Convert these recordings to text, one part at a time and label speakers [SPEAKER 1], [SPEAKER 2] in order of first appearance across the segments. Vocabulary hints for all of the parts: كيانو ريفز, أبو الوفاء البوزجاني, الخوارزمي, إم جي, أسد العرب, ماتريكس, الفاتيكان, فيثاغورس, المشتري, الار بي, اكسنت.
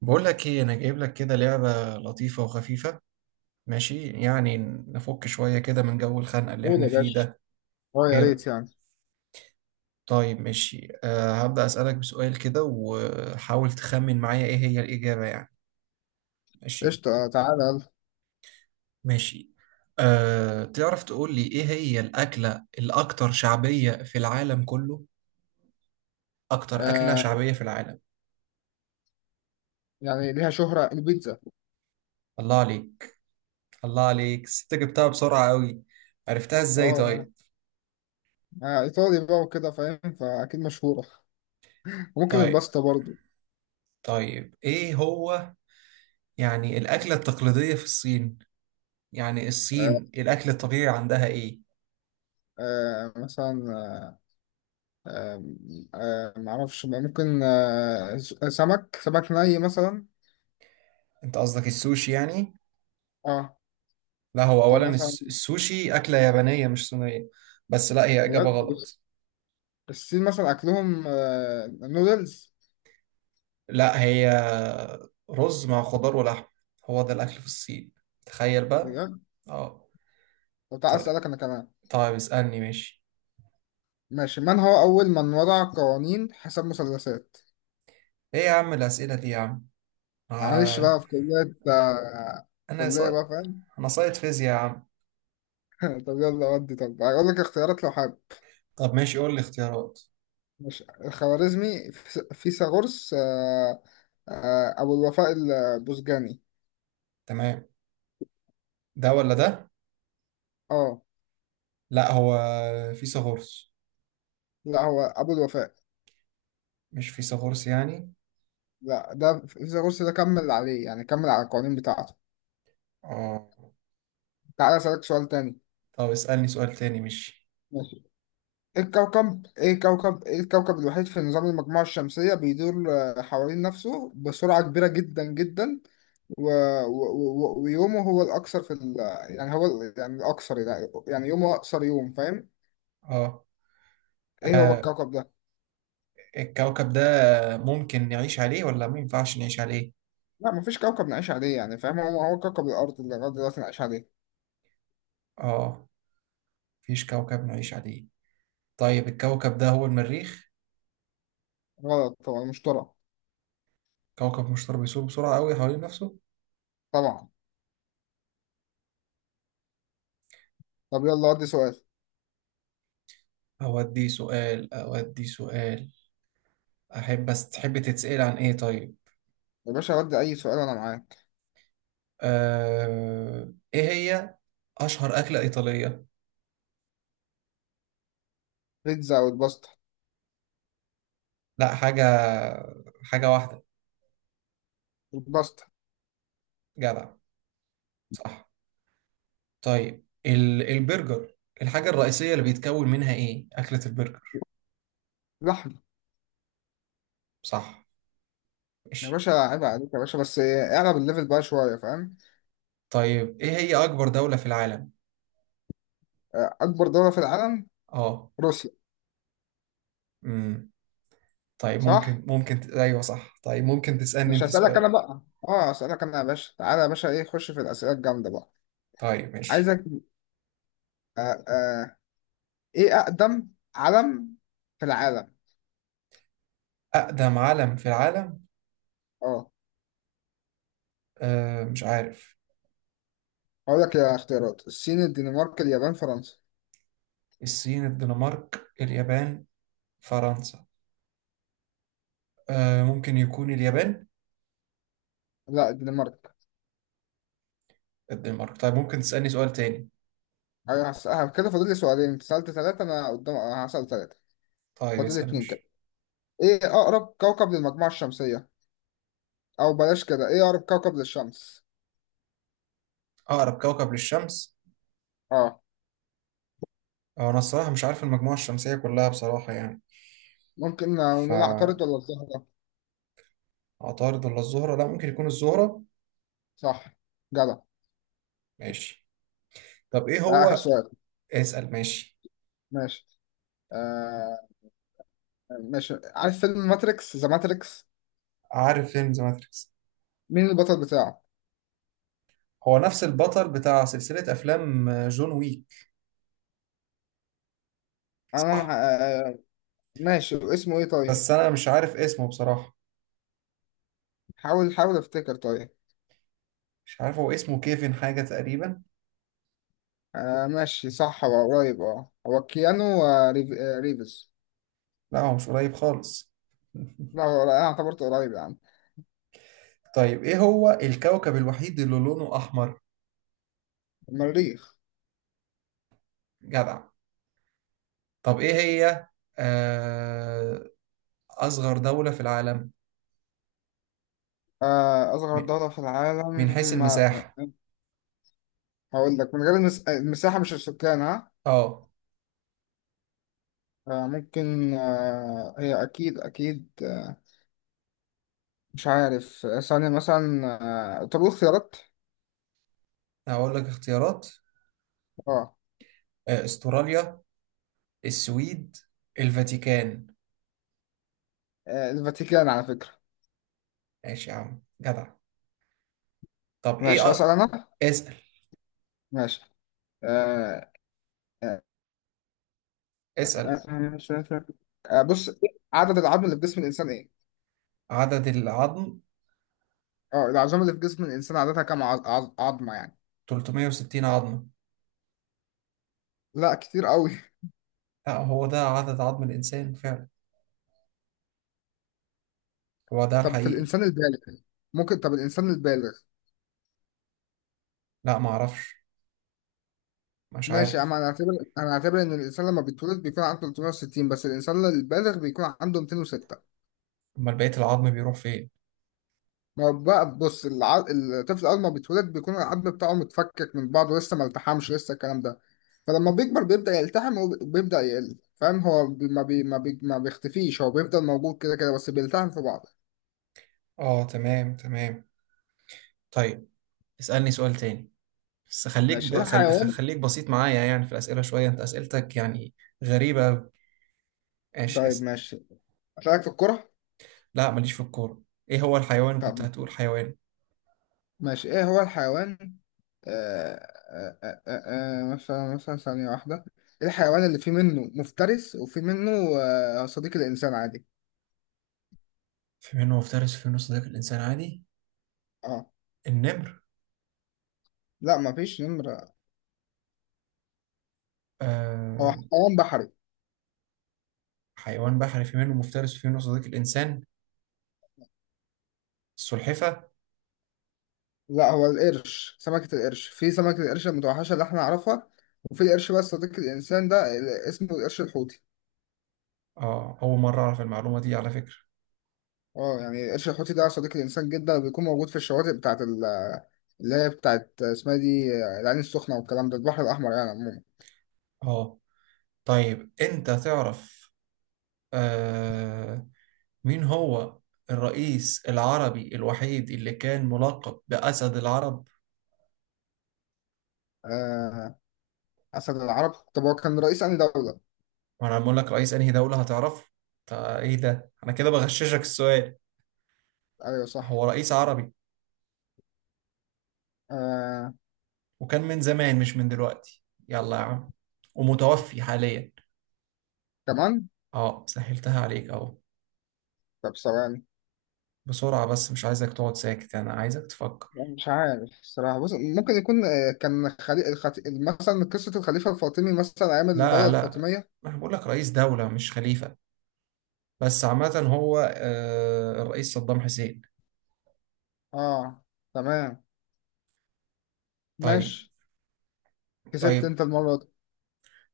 [SPEAKER 1] بقول لك ايه انا جايب لك كده لعبة لطيفة وخفيفة. ماشي يعني. نفك شوية كده من جو الخنقة اللي
[SPEAKER 2] قول
[SPEAKER 1] احنا
[SPEAKER 2] يا
[SPEAKER 1] فيه
[SPEAKER 2] باشا.
[SPEAKER 1] ده.
[SPEAKER 2] اه يا
[SPEAKER 1] ايه
[SPEAKER 2] ريت
[SPEAKER 1] رأيك؟
[SPEAKER 2] يعني.
[SPEAKER 1] طيب ماشي، هبدأ أسألك بسؤال كده وحاول تخمن معايا ايه هي الإجابة يعني. ماشي.
[SPEAKER 2] قشطة. تعالى يلا.
[SPEAKER 1] ماشي، تعرف تقول لي ايه هي الأكلة الأكثر شعبية في العالم كله؟ أكتر أكلة
[SPEAKER 2] آه
[SPEAKER 1] شعبية في العالم.
[SPEAKER 2] يعني ليها شهرة البيتزا.
[SPEAKER 1] الله عليك. الله عليك، ست جبتها بسرعة قوي. عرفتها ازاي
[SPEAKER 2] اه
[SPEAKER 1] طيب؟
[SPEAKER 2] ايطالي بقى وكده فاهم فاكيد مشهورة. ممكن
[SPEAKER 1] طيب.
[SPEAKER 2] الباستا برضو.
[SPEAKER 1] طيب ايه هو يعني الأكلة التقليدية في الصين؟ يعني
[SPEAKER 2] آه
[SPEAKER 1] الصين الأكل الطبيعي عندها إيه؟
[SPEAKER 2] مثلا. آه معرفش بقى، ممكن سمك ني مثلا.
[SPEAKER 1] أنت قصدك السوشي يعني؟
[SPEAKER 2] اه.
[SPEAKER 1] لا هو
[SPEAKER 2] او
[SPEAKER 1] أولا
[SPEAKER 2] مثلا.
[SPEAKER 1] السوشي أكلة يابانية مش صينية. بس لا، هي إجابة
[SPEAKER 2] بجد بص،
[SPEAKER 1] غلط.
[SPEAKER 2] الصين مثلا اكلهم نودلز.
[SPEAKER 1] لا، هي رز مع خضار ولحم. هو ده الأكل في الصين. تخيل بقى.
[SPEAKER 2] بجد.
[SPEAKER 1] اه.
[SPEAKER 2] طب تعال
[SPEAKER 1] طيب.
[SPEAKER 2] اسالك انا كمان.
[SPEAKER 1] طيب اسألني ماشي.
[SPEAKER 2] ماشي. من هو اول من وضع قوانين حساب مثلثات؟
[SPEAKER 1] إيه يا عم الأسئلة دي يا عم؟
[SPEAKER 2] معلش
[SPEAKER 1] آه.
[SPEAKER 2] بقى. في كلية آه،
[SPEAKER 1] أنا ص...
[SPEAKER 2] كلية بقى فاهم.
[SPEAKER 1] أنا صايد فيزياء يا عم.
[SPEAKER 2] طب يلا ودي. طب هقول لك اختيارات لو حابب.
[SPEAKER 1] طب ماشي قول لي اختيارات.
[SPEAKER 2] مش الخوارزمي. فيثاغورس. أبو الوفاء البوزجاني.
[SPEAKER 1] تمام. ده ولا ده؟
[SPEAKER 2] اه.
[SPEAKER 1] لا، هو فيثاغورس.
[SPEAKER 2] لا هو أبو الوفاء.
[SPEAKER 1] مش فيثاغورس يعني.
[SPEAKER 2] لا ده فيثاغورس، ده كمل عليه يعني، كمل على القوانين بتاعته.
[SPEAKER 1] اه.
[SPEAKER 2] تعالى أسألك سؤال تاني.
[SPEAKER 1] طب اسألني سؤال تاني مش...
[SPEAKER 2] ماشي. ايه الكوكب الوحيد في نظام المجموعة الشمسية بيدور حوالين نفسه بسرعة كبيرة جدا جدا. و... و... ويومه هو الأكثر في يعني الأكثر، يعني يومه أقصر يوم فاهم؟
[SPEAKER 1] اه.
[SPEAKER 2] إيه هو
[SPEAKER 1] آه،
[SPEAKER 2] الكوكب ده؟
[SPEAKER 1] الكوكب ده ممكن نعيش عليه ولا ما ينفعش نعيش عليه؟
[SPEAKER 2] لا مفيش كوكب نعيش عليه يعني فاهم. هو كوكب الأرض اللي لغاية دلوقتي نعيش عليه.
[SPEAKER 1] اه، مفيش كوكب نعيش عليه. طيب الكوكب ده هو المريخ.
[SPEAKER 2] غلط طبعا. المشتري.
[SPEAKER 1] كوكب مشتار بيسوق بسرعة قوي حوالين نفسه.
[SPEAKER 2] طبعا. طب يلا ودي سؤال.
[SPEAKER 1] اودي سؤال اودي سؤال. احب بس تحب تتسأل عن ايه طيب؟
[SPEAKER 2] يا باشا ودي أي سؤال، أنا معاك.
[SPEAKER 1] ايه هي اشهر أكلة إيطالية؟
[SPEAKER 2] بيتزا أو الباستا.
[SPEAKER 1] لا حاجة. حاجة واحدة.
[SPEAKER 2] الباستا.
[SPEAKER 1] جدع. صح. طيب البرجر. الحاجة الرئيسية اللي بيتكون منها ايه؟ أكلة البرجر.
[SPEAKER 2] لحم.
[SPEAKER 1] صح.
[SPEAKER 2] يا
[SPEAKER 1] ماشي.
[SPEAKER 2] باشا عيب عليك يا باشا، بس اعلى بالليفل بقى شوية فاهم؟
[SPEAKER 1] طيب ايه هي أكبر دولة في العالم؟
[SPEAKER 2] أكبر دولة في العالم.
[SPEAKER 1] اه.
[SPEAKER 2] روسيا.
[SPEAKER 1] امم. طيب
[SPEAKER 2] صح؟
[SPEAKER 1] ممكن ايوه صح، طيب ممكن تسألني
[SPEAKER 2] مش
[SPEAKER 1] انت
[SPEAKER 2] هسألك
[SPEAKER 1] سؤال.
[SPEAKER 2] أنا بقى. اه هسألك أنا يا باشا، تعالى يا باشا، إيه خش في الأسئلة الجامدة بقى.
[SPEAKER 1] طيب ماشي.
[SPEAKER 2] عايزك. آه آه ايه اقدم علم في العالم؟
[SPEAKER 1] أقدم علم في العالم.
[SPEAKER 2] اه.
[SPEAKER 1] مش عارف.
[SPEAKER 2] هقول لك يا اختيارات: الصين، الدنمارك، اليابان، فرنسا.
[SPEAKER 1] الصين الدنمارك اليابان فرنسا. ممكن يكون اليابان.
[SPEAKER 2] لا الدنمارك.
[SPEAKER 1] الدنمارك، طيب ممكن تسألني سؤال تاني.
[SPEAKER 2] ايوه. كده فاضل لي سؤالين. انت سألت ثلاثة انا قدام، هسأل ثلاثة.
[SPEAKER 1] طيب
[SPEAKER 2] فاضل لي
[SPEAKER 1] اسأل
[SPEAKER 2] اتنين كده.
[SPEAKER 1] مش...
[SPEAKER 2] ايه اقرب كوكب للمجموعة الشمسية؟ او بلاش كده، ايه اقرب كوكب للشمس؟
[SPEAKER 1] أقرب كوكب للشمس.
[SPEAKER 2] اه.
[SPEAKER 1] أو أنا الصراحة مش عارف المجموعة الشمسية كلها بصراحة يعني.
[SPEAKER 2] ممكن نقول عطارد
[SPEAKER 1] فعطارد
[SPEAKER 2] ولا الزهرة.
[SPEAKER 1] ولا الزهرة، لا ممكن يكون الزهرة.
[SPEAKER 2] صح. جدع.
[SPEAKER 1] ماشي. طب ايه
[SPEAKER 2] ده اخر
[SPEAKER 1] هو...
[SPEAKER 2] سؤال.
[SPEAKER 1] اسأل ماشي.
[SPEAKER 2] ماشي. آه ماشي. عارف فيلم ماتريكس، ذا ماتريكس؟
[SPEAKER 1] عارف فيلم ذا ماتريكس.
[SPEAKER 2] مين البطل بتاعه؟
[SPEAKER 1] هو نفس البطل بتاع سلسلة أفلام جون ويك.
[SPEAKER 2] انا مع-
[SPEAKER 1] صح.
[SPEAKER 2] آه ماشي اسمه ايه
[SPEAKER 1] بس
[SPEAKER 2] طيب؟
[SPEAKER 1] أنا مش عارف اسمه بصراحة.
[SPEAKER 2] حاول، حاول افتكر طيب.
[SPEAKER 1] مش عارف، هو اسمه كيفن حاجة تقريبا.
[SPEAKER 2] ماشي صح هو قريب. اه هو كيانو، ريفز.
[SPEAKER 1] لا هو مش قريب خالص.
[SPEAKER 2] لا هو انا اعتبرته قريب يا عم.
[SPEAKER 1] طيب ايه هو الكوكب الوحيد اللي لونه أحمر؟
[SPEAKER 2] المريخ.
[SPEAKER 1] جدع. طب ايه هي آه، أصغر دولة في العالم؟
[SPEAKER 2] اصغر
[SPEAKER 1] من
[SPEAKER 2] دولة في
[SPEAKER 1] من حيث
[SPEAKER 2] العالم.
[SPEAKER 1] المساحة.
[SPEAKER 2] هقول لك من غير المساحة مش السكان، ها.
[SPEAKER 1] اه.
[SPEAKER 2] ممكن، هي اكيد اكيد. مش عارف، ثانية مثلا. طب قول خيارات.
[SPEAKER 1] هقول لك اختيارات.
[SPEAKER 2] اه.
[SPEAKER 1] استراليا، السويد، الفاتيكان.
[SPEAKER 2] الفاتيكان على فكرة.
[SPEAKER 1] ماشي يا عم جدع. طب ايه
[SPEAKER 2] ماشي هسأل
[SPEAKER 1] أ...
[SPEAKER 2] انا.
[SPEAKER 1] اسأل.
[SPEAKER 2] ماشي. آه آه آه،
[SPEAKER 1] اسأل.
[SPEAKER 2] بص. عدد العظم اللي في جسم الانسان ايه؟
[SPEAKER 1] عدد العظم.
[SPEAKER 2] اه العظام اللي في جسم الانسان عادتها كام عظمه يعني؟
[SPEAKER 1] 360 عظمة.
[SPEAKER 2] لا كتير قوي.
[SPEAKER 1] لا هو ده عدد عظم الإنسان فعلا. هو ده
[SPEAKER 2] طب في
[SPEAKER 1] الحقيقي.
[SPEAKER 2] الانسان البالغ؟ ممكن، طب الانسان البالغ.
[SPEAKER 1] لا ما اعرفش. مش
[SPEAKER 2] ماشي
[SPEAKER 1] عارف.
[SPEAKER 2] اما انا اعتبر. انا اعتبر ان الانسان لما بيتولد بيكون عنده 360، بس الانسان البالغ بيكون عنده 206.
[SPEAKER 1] امال بقية العظم بيروح فين؟
[SPEAKER 2] ما هو بقى بص الطفل اول ما بيتولد بيكون العظم بتاعه متفكك من بعضه لسه، ما التحمش لسه الكلام ده. فلما بيكبر بيبدأ يلتحم وبيبدأ يقل فاهم. هو ما بيختفيش، هو بيفضل موجود كده كده، بس بيلتحم في بعضه.
[SPEAKER 1] اه تمام تمام. طيب اسألني سؤال تاني. بس خليك
[SPEAKER 2] ماشي ايه الحيوان.
[SPEAKER 1] خليك بسيط معايا يعني في الأسئلة شوية، انت أسئلتك يعني غريبة أوي. ماشي
[SPEAKER 2] طيب
[SPEAKER 1] اسأل.
[SPEAKER 2] ماشي. أسألك في الكرة.
[SPEAKER 1] لا ماليش في الكورة. ايه هو الحيوان، كنت
[SPEAKER 2] طب
[SPEAKER 1] هتقول حيوان؟
[SPEAKER 2] ماشي، ايه هو الحيوان. مثلا ثانية واحدة. ايه الحيوان اللي فيه منه مفترس وفيه منه صديق الإنسان عادي.
[SPEAKER 1] في منه مفترس وفي منه صديق الإنسان عادي؟
[SPEAKER 2] اه.
[SPEAKER 1] النمر.
[SPEAKER 2] لا مفيش نمرة. هو
[SPEAKER 1] آه.
[SPEAKER 2] حيوان بحري.
[SPEAKER 1] حيوان بحري في منه مفترس وفي منه صديق الإنسان. السلحفة.
[SPEAKER 2] لا هو القرش، سمكة القرش، في سمكة القرش المتوحشة اللي احنا نعرفها. وفي القرش بقى صديق الإنسان ده اسمه القرش الحوتي.
[SPEAKER 1] أول مرة أعرف المعلومة دي على فكرة.
[SPEAKER 2] اه يعني القرش الحوتي ده صديق الإنسان جدا، بيكون موجود في الشواطئ بتاعت اللي هي بتاعت اسمها دي، العين السخنة والكلام ده، البحر الأحمر يعني عموما.
[SPEAKER 1] آه طيب أنت تعرف آه مين هو الرئيس العربي الوحيد اللي كان ملقب بأسد العرب؟
[SPEAKER 2] آه، أسد العرب، طب هو كان رئيس أنهي دولة؟
[SPEAKER 1] وأنا بقول لك رئيس أنهي دولة هتعرفه. إيه ده، أنا كده بغششك السؤال.
[SPEAKER 2] أيوه صح.
[SPEAKER 1] هو رئيس عربي.
[SPEAKER 2] آه
[SPEAKER 1] وكان من زمان مش من دلوقتي. يلا يا عم. ومتوفي حاليا.
[SPEAKER 2] كمان.
[SPEAKER 1] اه سهلتها عليك اهو.
[SPEAKER 2] طب ثواني.
[SPEAKER 1] بسرعة بس مش عايزك تقعد ساكت، انا عايزك تفكر.
[SPEAKER 2] مش عارف الصراحة بص، ممكن يكون كان مثلا قصة الخليفة الفاطمي مثلا أيام
[SPEAKER 1] لا
[SPEAKER 2] الدولة
[SPEAKER 1] لا،
[SPEAKER 2] الفاطمية.
[SPEAKER 1] انا بقول لك رئيس دولة مش خليفة. بس عامة هو الرئيس صدام حسين.
[SPEAKER 2] اه تمام.
[SPEAKER 1] طيب.
[SPEAKER 2] ماشي. كسبت
[SPEAKER 1] طيب.
[SPEAKER 2] أنت المرة دي.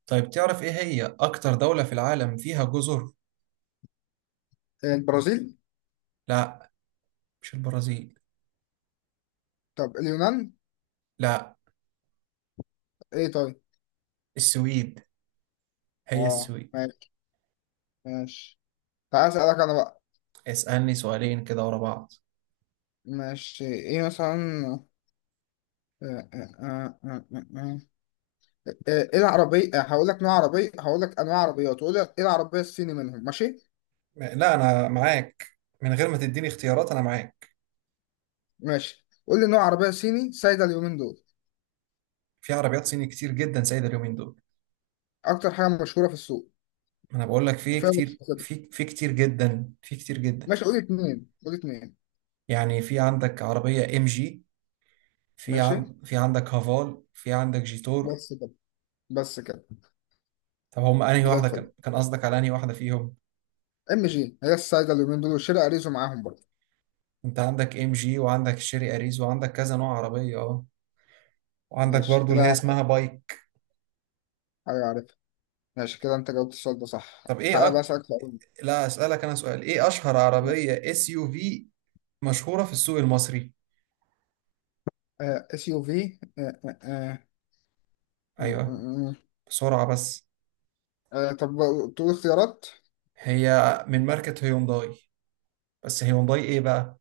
[SPEAKER 1] طيب تعرف ايه هي اكتر دولة في العالم فيها جزر؟
[SPEAKER 2] البرازيل.
[SPEAKER 1] لا مش البرازيل.
[SPEAKER 2] طب اليونان.
[SPEAKER 1] لا.
[SPEAKER 2] إيه طيب.
[SPEAKER 1] السويد. هي
[SPEAKER 2] اه
[SPEAKER 1] السويد.
[SPEAKER 2] ماشي. ماشي. تعال أسألك أنا بقى.
[SPEAKER 1] اسألني سؤالين كده ورا بعض.
[SPEAKER 2] ماشي إيه مثلا. آه آه آه آه. آه. آه، ايه العربية، هقول لك نوع عربية، هقول لك انواع عربيات، وقول لي ايه العربية الصيني منهم ماشي.
[SPEAKER 1] لا انا معاك. من غير ما تديني اختيارات انا معاك.
[SPEAKER 2] ماشي قول لي نوع عربية صيني سايدة اليومين دول.
[SPEAKER 1] في عربيات صيني كتير جدا سايدة اليومين دول.
[SPEAKER 2] اكتر حاجة مشهورة في السوق.
[SPEAKER 1] ما انا بقول لك في
[SPEAKER 2] وفيها
[SPEAKER 1] كتير،
[SPEAKER 2] متخصصات.
[SPEAKER 1] في كتير جدا، في كتير جدا.
[SPEAKER 2] ماشي قول لي اتنين، قول لي اتنين.
[SPEAKER 1] يعني في عندك عربية ام جي.
[SPEAKER 2] ماشي.
[SPEAKER 1] في عندك هافال، في عندك جيتور.
[SPEAKER 2] بس كده. بس كده.
[SPEAKER 1] طب هم انهي
[SPEAKER 2] زي
[SPEAKER 1] واحدة
[SPEAKER 2] الفل.
[SPEAKER 1] كان قصدك على انهي واحدة فيهم؟
[SPEAKER 2] MG هي السايدة اليومين دول، وشيري اريزو معاهم برضه.
[SPEAKER 1] انت عندك ام جي وعندك شيري اريز وعندك كذا نوع عربية اه. وعندك
[SPEAKER 2] ماشي
[SPEAKER 1] برضو اللي هي
[SPEAKER 2] كده.
[SPEAKER 1] اسمها بايك.
[SPEAKER 2] حاجة عارفها. ماشي كده، انت جاوبت السؤال ده صح.
[SPEAKER 1] طب ايه
[SPEAKER 2] تعالى بقى
[SPEAKER 1] أك...
[SPEAKER 2] اسألك سؤال.
[SPEAKER 1] لا اسألك انا سؤال، ايه اشهر
[SPEAKER 2] آه،
[SPEAKER 1] عربية اس يو في مشهورة في السوق المصري؟
[SPEAKER 2] SUV.
[SPEAKER 1] ايوه. بسرعة بس.
[SPEAKER 2] طب تقول اختيارات.
[SPEAKER 1] هي من ماركة هيونداي. بس هيونداي ايه بقى؟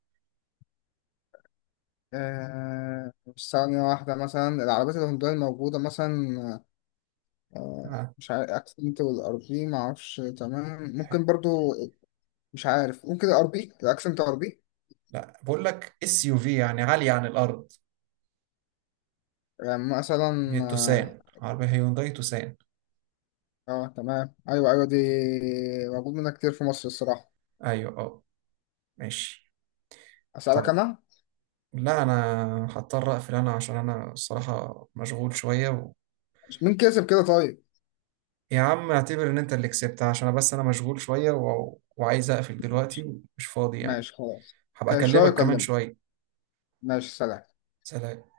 [SPEAKER 2] مش، ثانية واحدة، مثلا العربيات الهندية الموجودة مثلا. آه، مش عارف، اكسنت والار بي معرفش تمام، ممكن برضو. مش عارف، ممكن الار بي، الاكسنت ار بي.
[SPEAKER 1] لا، بقول لك اس يو في يعني عالية عن الأرض.
[SPEAKER 2] يعني مثلا
[SPEAKER 1] هي
[SPEAKER 2] اه.
[SPEAKER 1] توسان، عربية هيونداي توسان.
[SPEAKER 2] تمام ايوه ايوه دي. موجود منها كتير في مصر الصراحة.
[SPEAKER 1] أيوة أه. ماشي.
[SPEAKER 2] اسألك
[SPEAKER 1] طيب.
[SPEAKER 2] انا.
[SPEAKER 1] لا أنا هضطر أقفل أنا عشان أنا الصراحة مشغول شوية و...
[SPEAKER 2] مين كسب كده طيب؟
[SPEAKER 1] يا عم اعتبر إن أنت اللي كسبت عشان أنا، بس أنا مشغول شوية و... وعايز أقفل دلوقتي ومش فاضي يعني.
[SPEAKER 2] ماشي خلاص.
[SPEAKER 1] هبقى
[SPEAKER 2] كان شوية
[SPEAKER 1] أكلمك كمان
[SPEAKER 2] يكلمني.
[SPEAKER 1] شوية.
[SPEAKER 2] ماشي سلام.
[SPEAKER 1] سلام.